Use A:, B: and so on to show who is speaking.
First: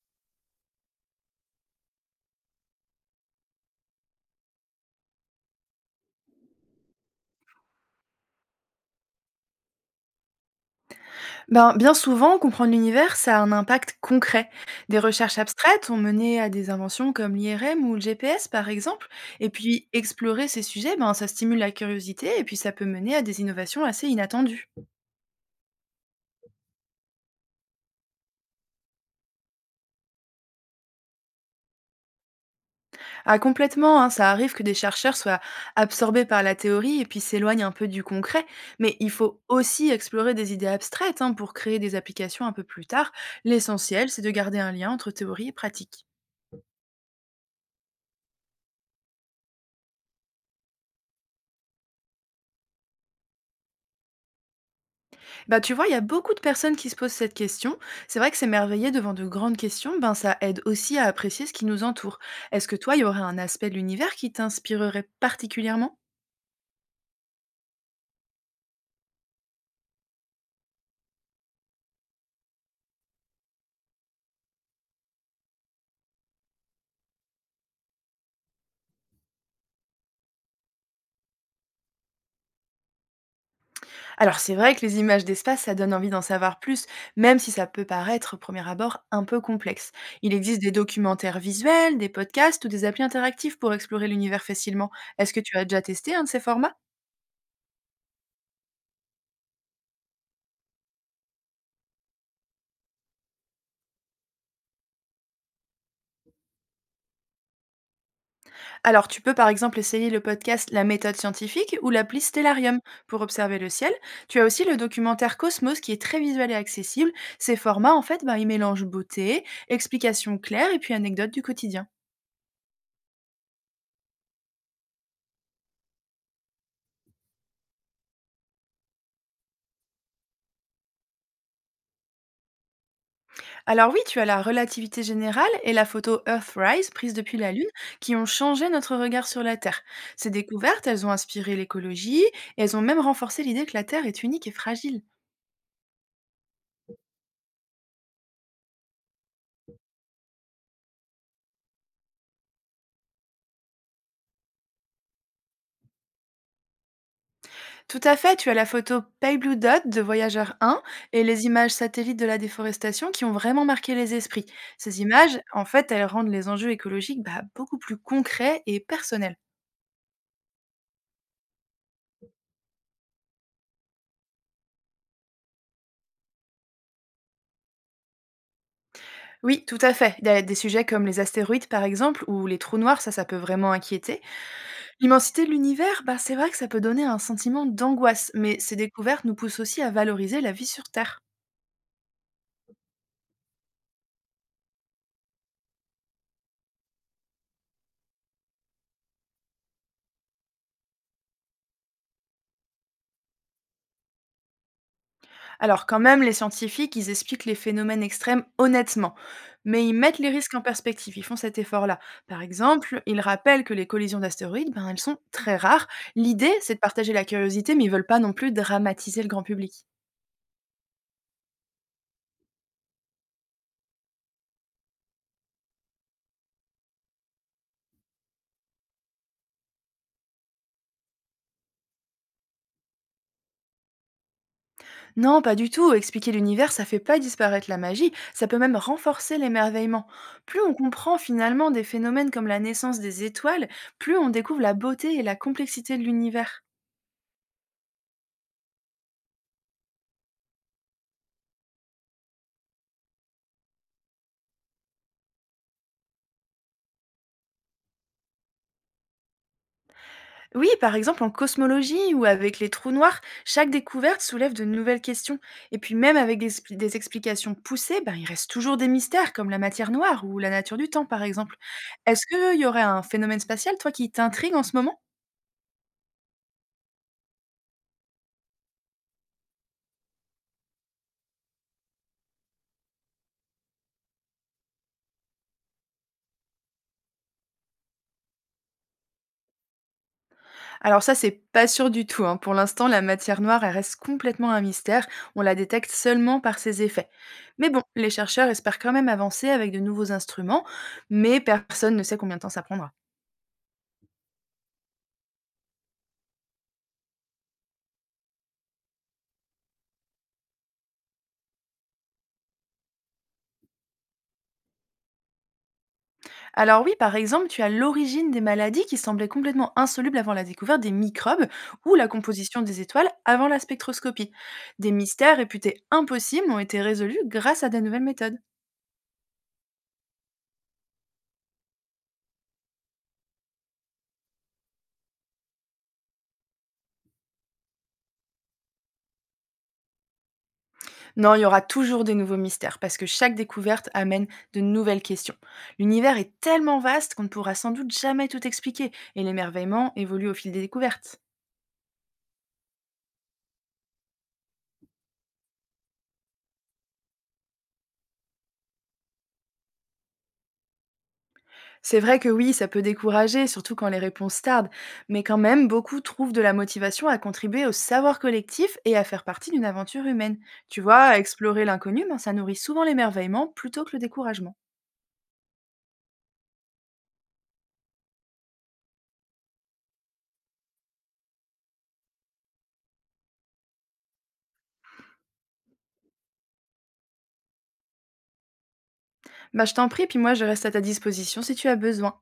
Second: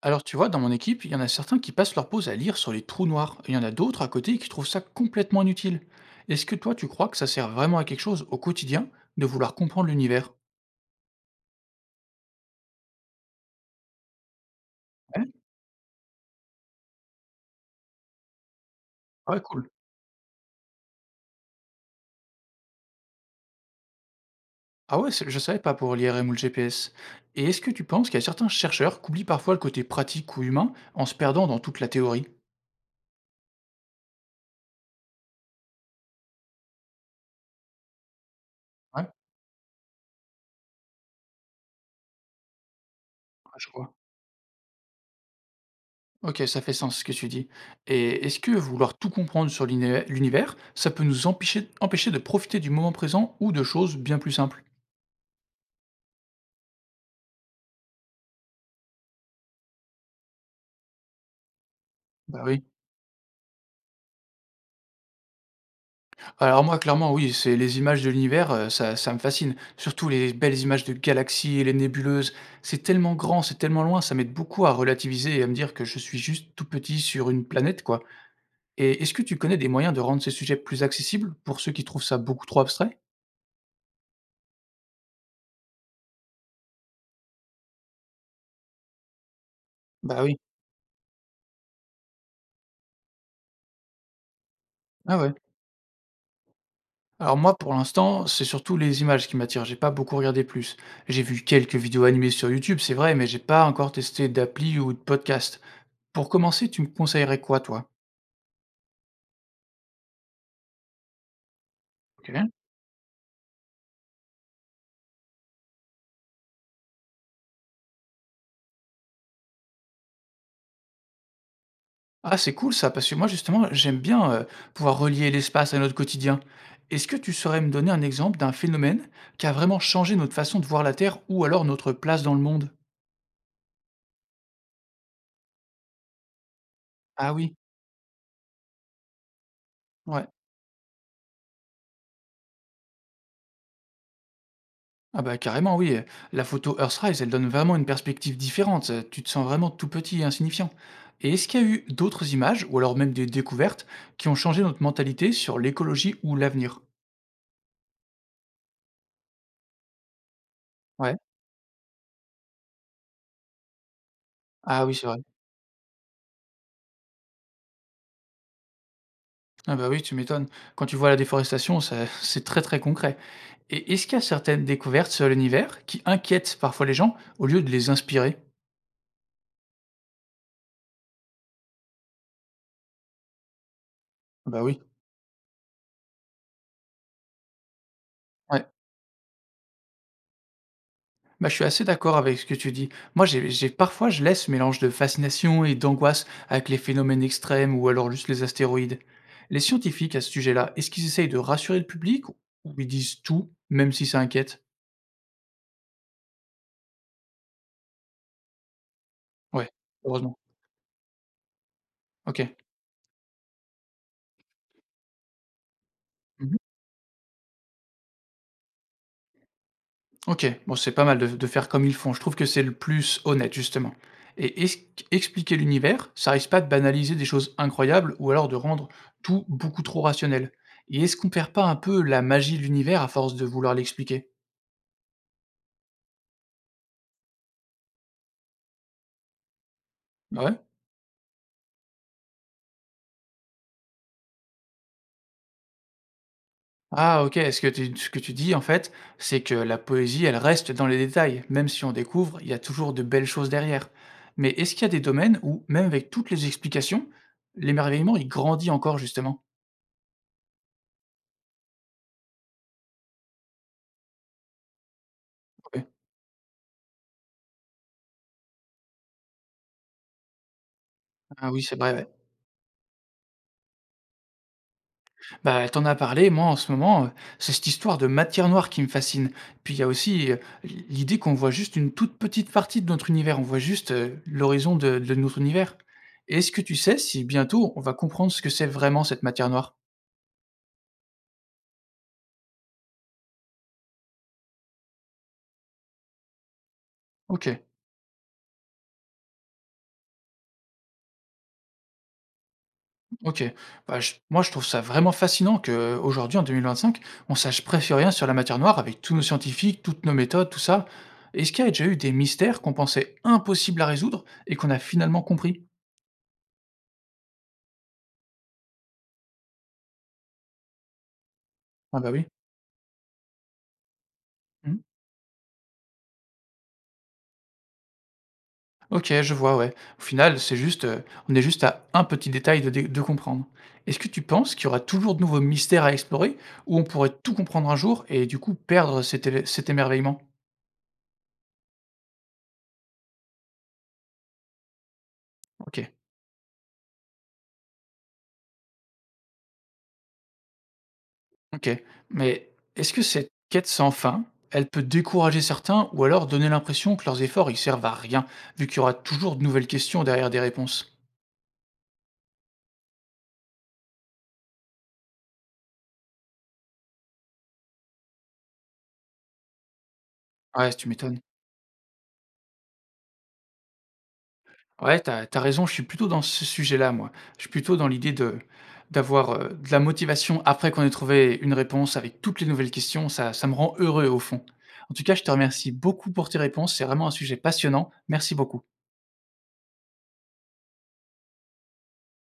A: Alors tu vois, dans mon équipe, il y en a certains qui passent leur pause à lire sur les trous noirs, et il y en a d'autres à côté qui trouvent ça complètement inutile. Est-ce que toi, tu crois que ça sert vraiment à quelque chose au quotidien de vouloir comprendre l'univers?
B: Ben, bien souvent, comprendre l'univers, ça a un impact concret. Des
A: Ouais,
B: recherches abstraites ont mené à des inventions comme l'IRM ou le GPS, par exemple.
A: ouais,
B: Et
A: cool.
B: puis, explorer ces sujets, ben, ça stimule la curiosité et puis ça peut mener à des innovations assez inattendues.
A: Ah ouais, je savais pas pour l'IRM ou le GPS. Et est-ce que tu penses qu'il y a certains chercheurs qui oublient parfois le côté pratique ou humain en se perdant dans toute la théorie?
B: Ah, complètement, hein, ça arrive que des chercheurs soient absorbés par la théorie et puis s'éloignent un peu du concret. Mais
A: Ouais, ouais,
B: il faut aussi explorer des idées abstraites hein, pour créer des applications un peu plus tard.
A: je vois.
B: L'essentiel, c'est de garder un lien entre théorie et pratique.
A: Ok, ça fait sens ce que tu dis. Et est-ce que vouloir tout comprendre sur l'univers, ça peut nous empêcher, de profiter du moment présent ou de choses bien plus simples?
B: Bah, tu vois, il y a beaucoup de personnes qui se posent cette question. C'est vrai que s'émerveiller devant de grandes questions, ben, ça aide aussi à apprécier ce qui nous entoure.
A: Bah oui.
B: Est-ce que toi, il y aurait un aspect de l'univers qui t'inspirerait particulièrement?
A: Alors moi, clairement, oui, c'est les images de l'univers, ça me fascine. Surtout les belles images de galaxies et les nébuleuses. C'est tellement grand, c'est tellement loin, ça m'aide beaucoup à relativiser et à me dire que je suis juste tout petit sur une planète, quoi. Et est-ce que tu connais des moyens de rendre ces sujets plus accessibles pour ceux qui trouvent ça beaucoup trop abstrait?
B: Alors, c'est vrai que les images d'espace, ça donne envie d'en savoir plus, même si ça peut paraître, au premier abord, un peu complexe.
A: Bah
B: Il
A: oui.
B: existe des documentaires visuels, des podcasts ou des applis interactifs pour explorer l'univers facilement.
A: Ah ouais.
B: Est-ce que tu as déjà testé un de ces formats?
A: Alors moi, pour l'instant, c'est surtout les images qui m'attirent, j'ai pas beaucoup regardé plus. J'ai vu quelques vidéos animées sur YouTube, c'est vrai, mais j'ai pas encore testé d'appli ou de podcast. Pour commencer, tu me conseillerais quoi, toi?
B: Alors, tu peux par exemple essayer le podcast La méthode scientifique ou l'appli
A: OK.
B: Stellarium pour observer le ciel. Tu as aussi le documentaire Cosmos qui est très visuel et accessible. Ces formats, en fait, ben, ils mélangent beauté, explications claires et puis anecdotes du quotidien.
A: Ah, c'est cool ça, parce que moi justement, j'aime bien, pouvoir relier l'espace à notre quotidien. Est-ce que tu saurais me donner un exemple d'un phénomène qui a vraiment changé notre façon de voir la Terre ou alors notre place dans le monde?
B: Alors oui, tu as la relativité générale et la photo Earthrise prise
A: Ah
B: depuis la
A: oui,
B: Lune qui ont changé notre regard sur la Terre.
A: ouais.
B: Ces découvertes, elles ont inspiré l'écologie et elles ont même renforcé l'idée que la Terre est unique et fragile.
A: Ah bah carrément oui, la photo Earthrise, elle donne vraiment une perspective différente, tu te sens vraiment tout petit et insignifiant. Et est-ce qu'il y a eu d'autres images ou alors même des découvertes qui ont changé notre mentalité sur l'écologie ou l'avenir?
B: Tout à fait, tu as la photo Pale Blue Dot de Voyageur 1
A: Ouais.
B: et les images satellites de la déforestation qui ont vraiment marqué les esprits.
A: Ah oui,
B: Ces
A: c'est vrai.
B: images, en fait, elles rendent les enjeux écologiques bah, beaucoup plus concrets et personnels.
A: Ah bah oui, tu m'étonnes. Quand tu vois la déforestation, ça c'est très, très concret. Et est-ce qu'il y a certaines découvertes sur l'univers qui inquiètent parfois les gens au lieu de les inspirer?
B: Oui, tout à fait. Il y a des sujets comme les astéroïdes, par exemple, ou les trous noirs, ça peut vraiment inquiéter.
A: Bah oui.
B: L'immensité de l'univers, bah, c'est vrai que ça peut donner un sentiment d'angoisse, mais
A: Ouais,
B: ces découvertes nous poussent aussi à valoriser la vie sur Terre.
A: bah, je suis assez d'accord avec ce que tu dis. Moi, j'ai parfois, je laisse ce mélange de fascination et d'angoisse avec les phénomènes extrêmes ou alors juste les astéroïdes. Les scientifiques à ce sujet-là, est-ce qu'ils essayent de rassurer le public ou ils disent tout, même si ça inquiète?
B: Alors quand même, les scientifiques, ils expliquent les phénomènes extrêmes honnêtement,
A: Ouais,
B: mais ils mettent les
A: heureusement.
B: risques en perspective, ils font cet effort-là.
A: Ok.
B: Par exemple, ils rappellent que les collisions d'astéroïdes, ben, elles sont très rares. L'idée, c'est de partager la curiosité, mais ils veulent pas non plus dramatiser le grand public.
A: OK, bon, c'est pas mal de faire comme ils font. Je trouve que c'est le plus honnête, justement. Et est-ce l'univers, ça risque pas de banaliser des choses incroyables ou alors de rendre tout beaucoup trop rationnel? Et est-ce qu'on perd pas un peu la magie de l'univers à force de vouloir l'expliquer?
B: Non, pas du tout, expliquer l'univers, ça fait pas disparaître la magie, ça peut même renforcer l'émerveillement.
A: Mmh. Ah ouais?
B: Plus on comprend finalement des phénomènes comme la naissance des étoiles, plus on découvre la beauté et la complexité de l'univers.
A: Ah OK, est-ce que tu ce que tu dis, en fait, c'est que la poésie, elle reste dans les détails. Même si on découvre, il y a toujours de belles choses derrière. Mais est-ce qu'il y a des domaines où, même avec toutes les explications, l'émerveillement, il grandit encore, justement?
B: Oui, par exemple en cosmologie ou avec les trous noirs, chaque découverte soulève de nouvelles questions. Et
A: OK.
B: puis même avec des explications poussées, ben, il reste toujours des mystères comme la matière noire ou la nature du temps par
A: Ah
B: exemple.
A: oui, c'est vrai, ouais.
B: Est-ce qu'il y aurait un phénomène spatial, toi, qui t'intrigue en ce moment?
A: Bah, t'en as parlé, moi en ce moment, c'est cette histoire de matière noire qui me fascine. Puis il y a aussi, l'idée qu'on voit juste une toute petite partie de notre univers, on voit juste, l'horizon de notre univers. Est-ce que tu sais si bientôt on va comprendre ce que c'est vraiment cette matière noire?
B: Alors ça, c'est pas sûr du tout, hein. Pour l'instant, la matière noire, elle reste complètement un mystère. On la détecte seulement par ses effets.
A: OK,
B: Mais bon, les chercheurs espèrent quand même avancer avec de nouveaux instruments, mais personne ne sait combien de temps ça prendra.
A: OK. Bah, je moi je trouve ça vraiment fascinant qu'aujourd'hui en 2025, on sache presque rien sur la matière noire avec tous nos scientifiques, toutes nos méthodes, tout ça. Est-ce qu'il y a déjà eu des mystères qu'on pensait impossibles à résoudre et qu'on a finalement compris?
B: Alors oui, par exemple, tu as l'origine des maladies qui semblaient complètement insolubles avant la découverte des microbes ou
A: Ah
B: la
A: bah oui.
B: composition des étoiles avant la spectroscopie.
A: Mmh.
B: Des mystères réputés impossibles ont été résolus grâce à des nouvelles méthodes.
A: OK, je vois, ouais. Au final, c'est juste, on est juste à un petit détail de dé de comprendre. Est-ce que tu penses qu'il y aura toujours de nouveaux mystères à explorer ou on pourrait tout comprendre un jour et du coup perdre cet émerveillement?
B: Non, il y aura toujours des nouveaux mystères parce que chaque découverte amène de nouvelles questions.
A: OK,
B: L'univers est tellement vaste qu'on ne pourra sans doute jamais tout expliquer et l'émerveillement évolue au fil des découvertes.
A: OK. Mais est-ce que cette quête sans fin, elle peut décourager certains ou alors donner l'impression que leurs efforts, ils servent à rien, vu qu'il y aura toujours de nouvelles questions derrière des réponses?
B: C'est vrai que oui, ça peut décourager, surtout quand les réponses tardent, mais quand même, beaucoup trouvent de la motivation à contribuer au savoir collectif et à faire partie d'une aventure humaine.
A: Ouais,
B: Tu
A: tu
B: vois,
A: m'étonnes.
B: explorer l'inconnu, ben, ça nourrit souvent l'émerveillement plutôt que le découragement.
A: Ouais, t'as as raison, je suis plutôt dans ce sujet-là, moi. Je suis plutôt dans l'idée de de la motivation après qu'on ait trouvé une réponse avec toutes les nouvelles questions, ça me rend heureux, au fond. En tout cas, je te remercie beaucoup pour tes réponses, c'est vraiment un sujet passionnant. Merci beaucoup.
B: Bah, je t'en prie, puis moi, je reste à ta disposition si tu as besoin.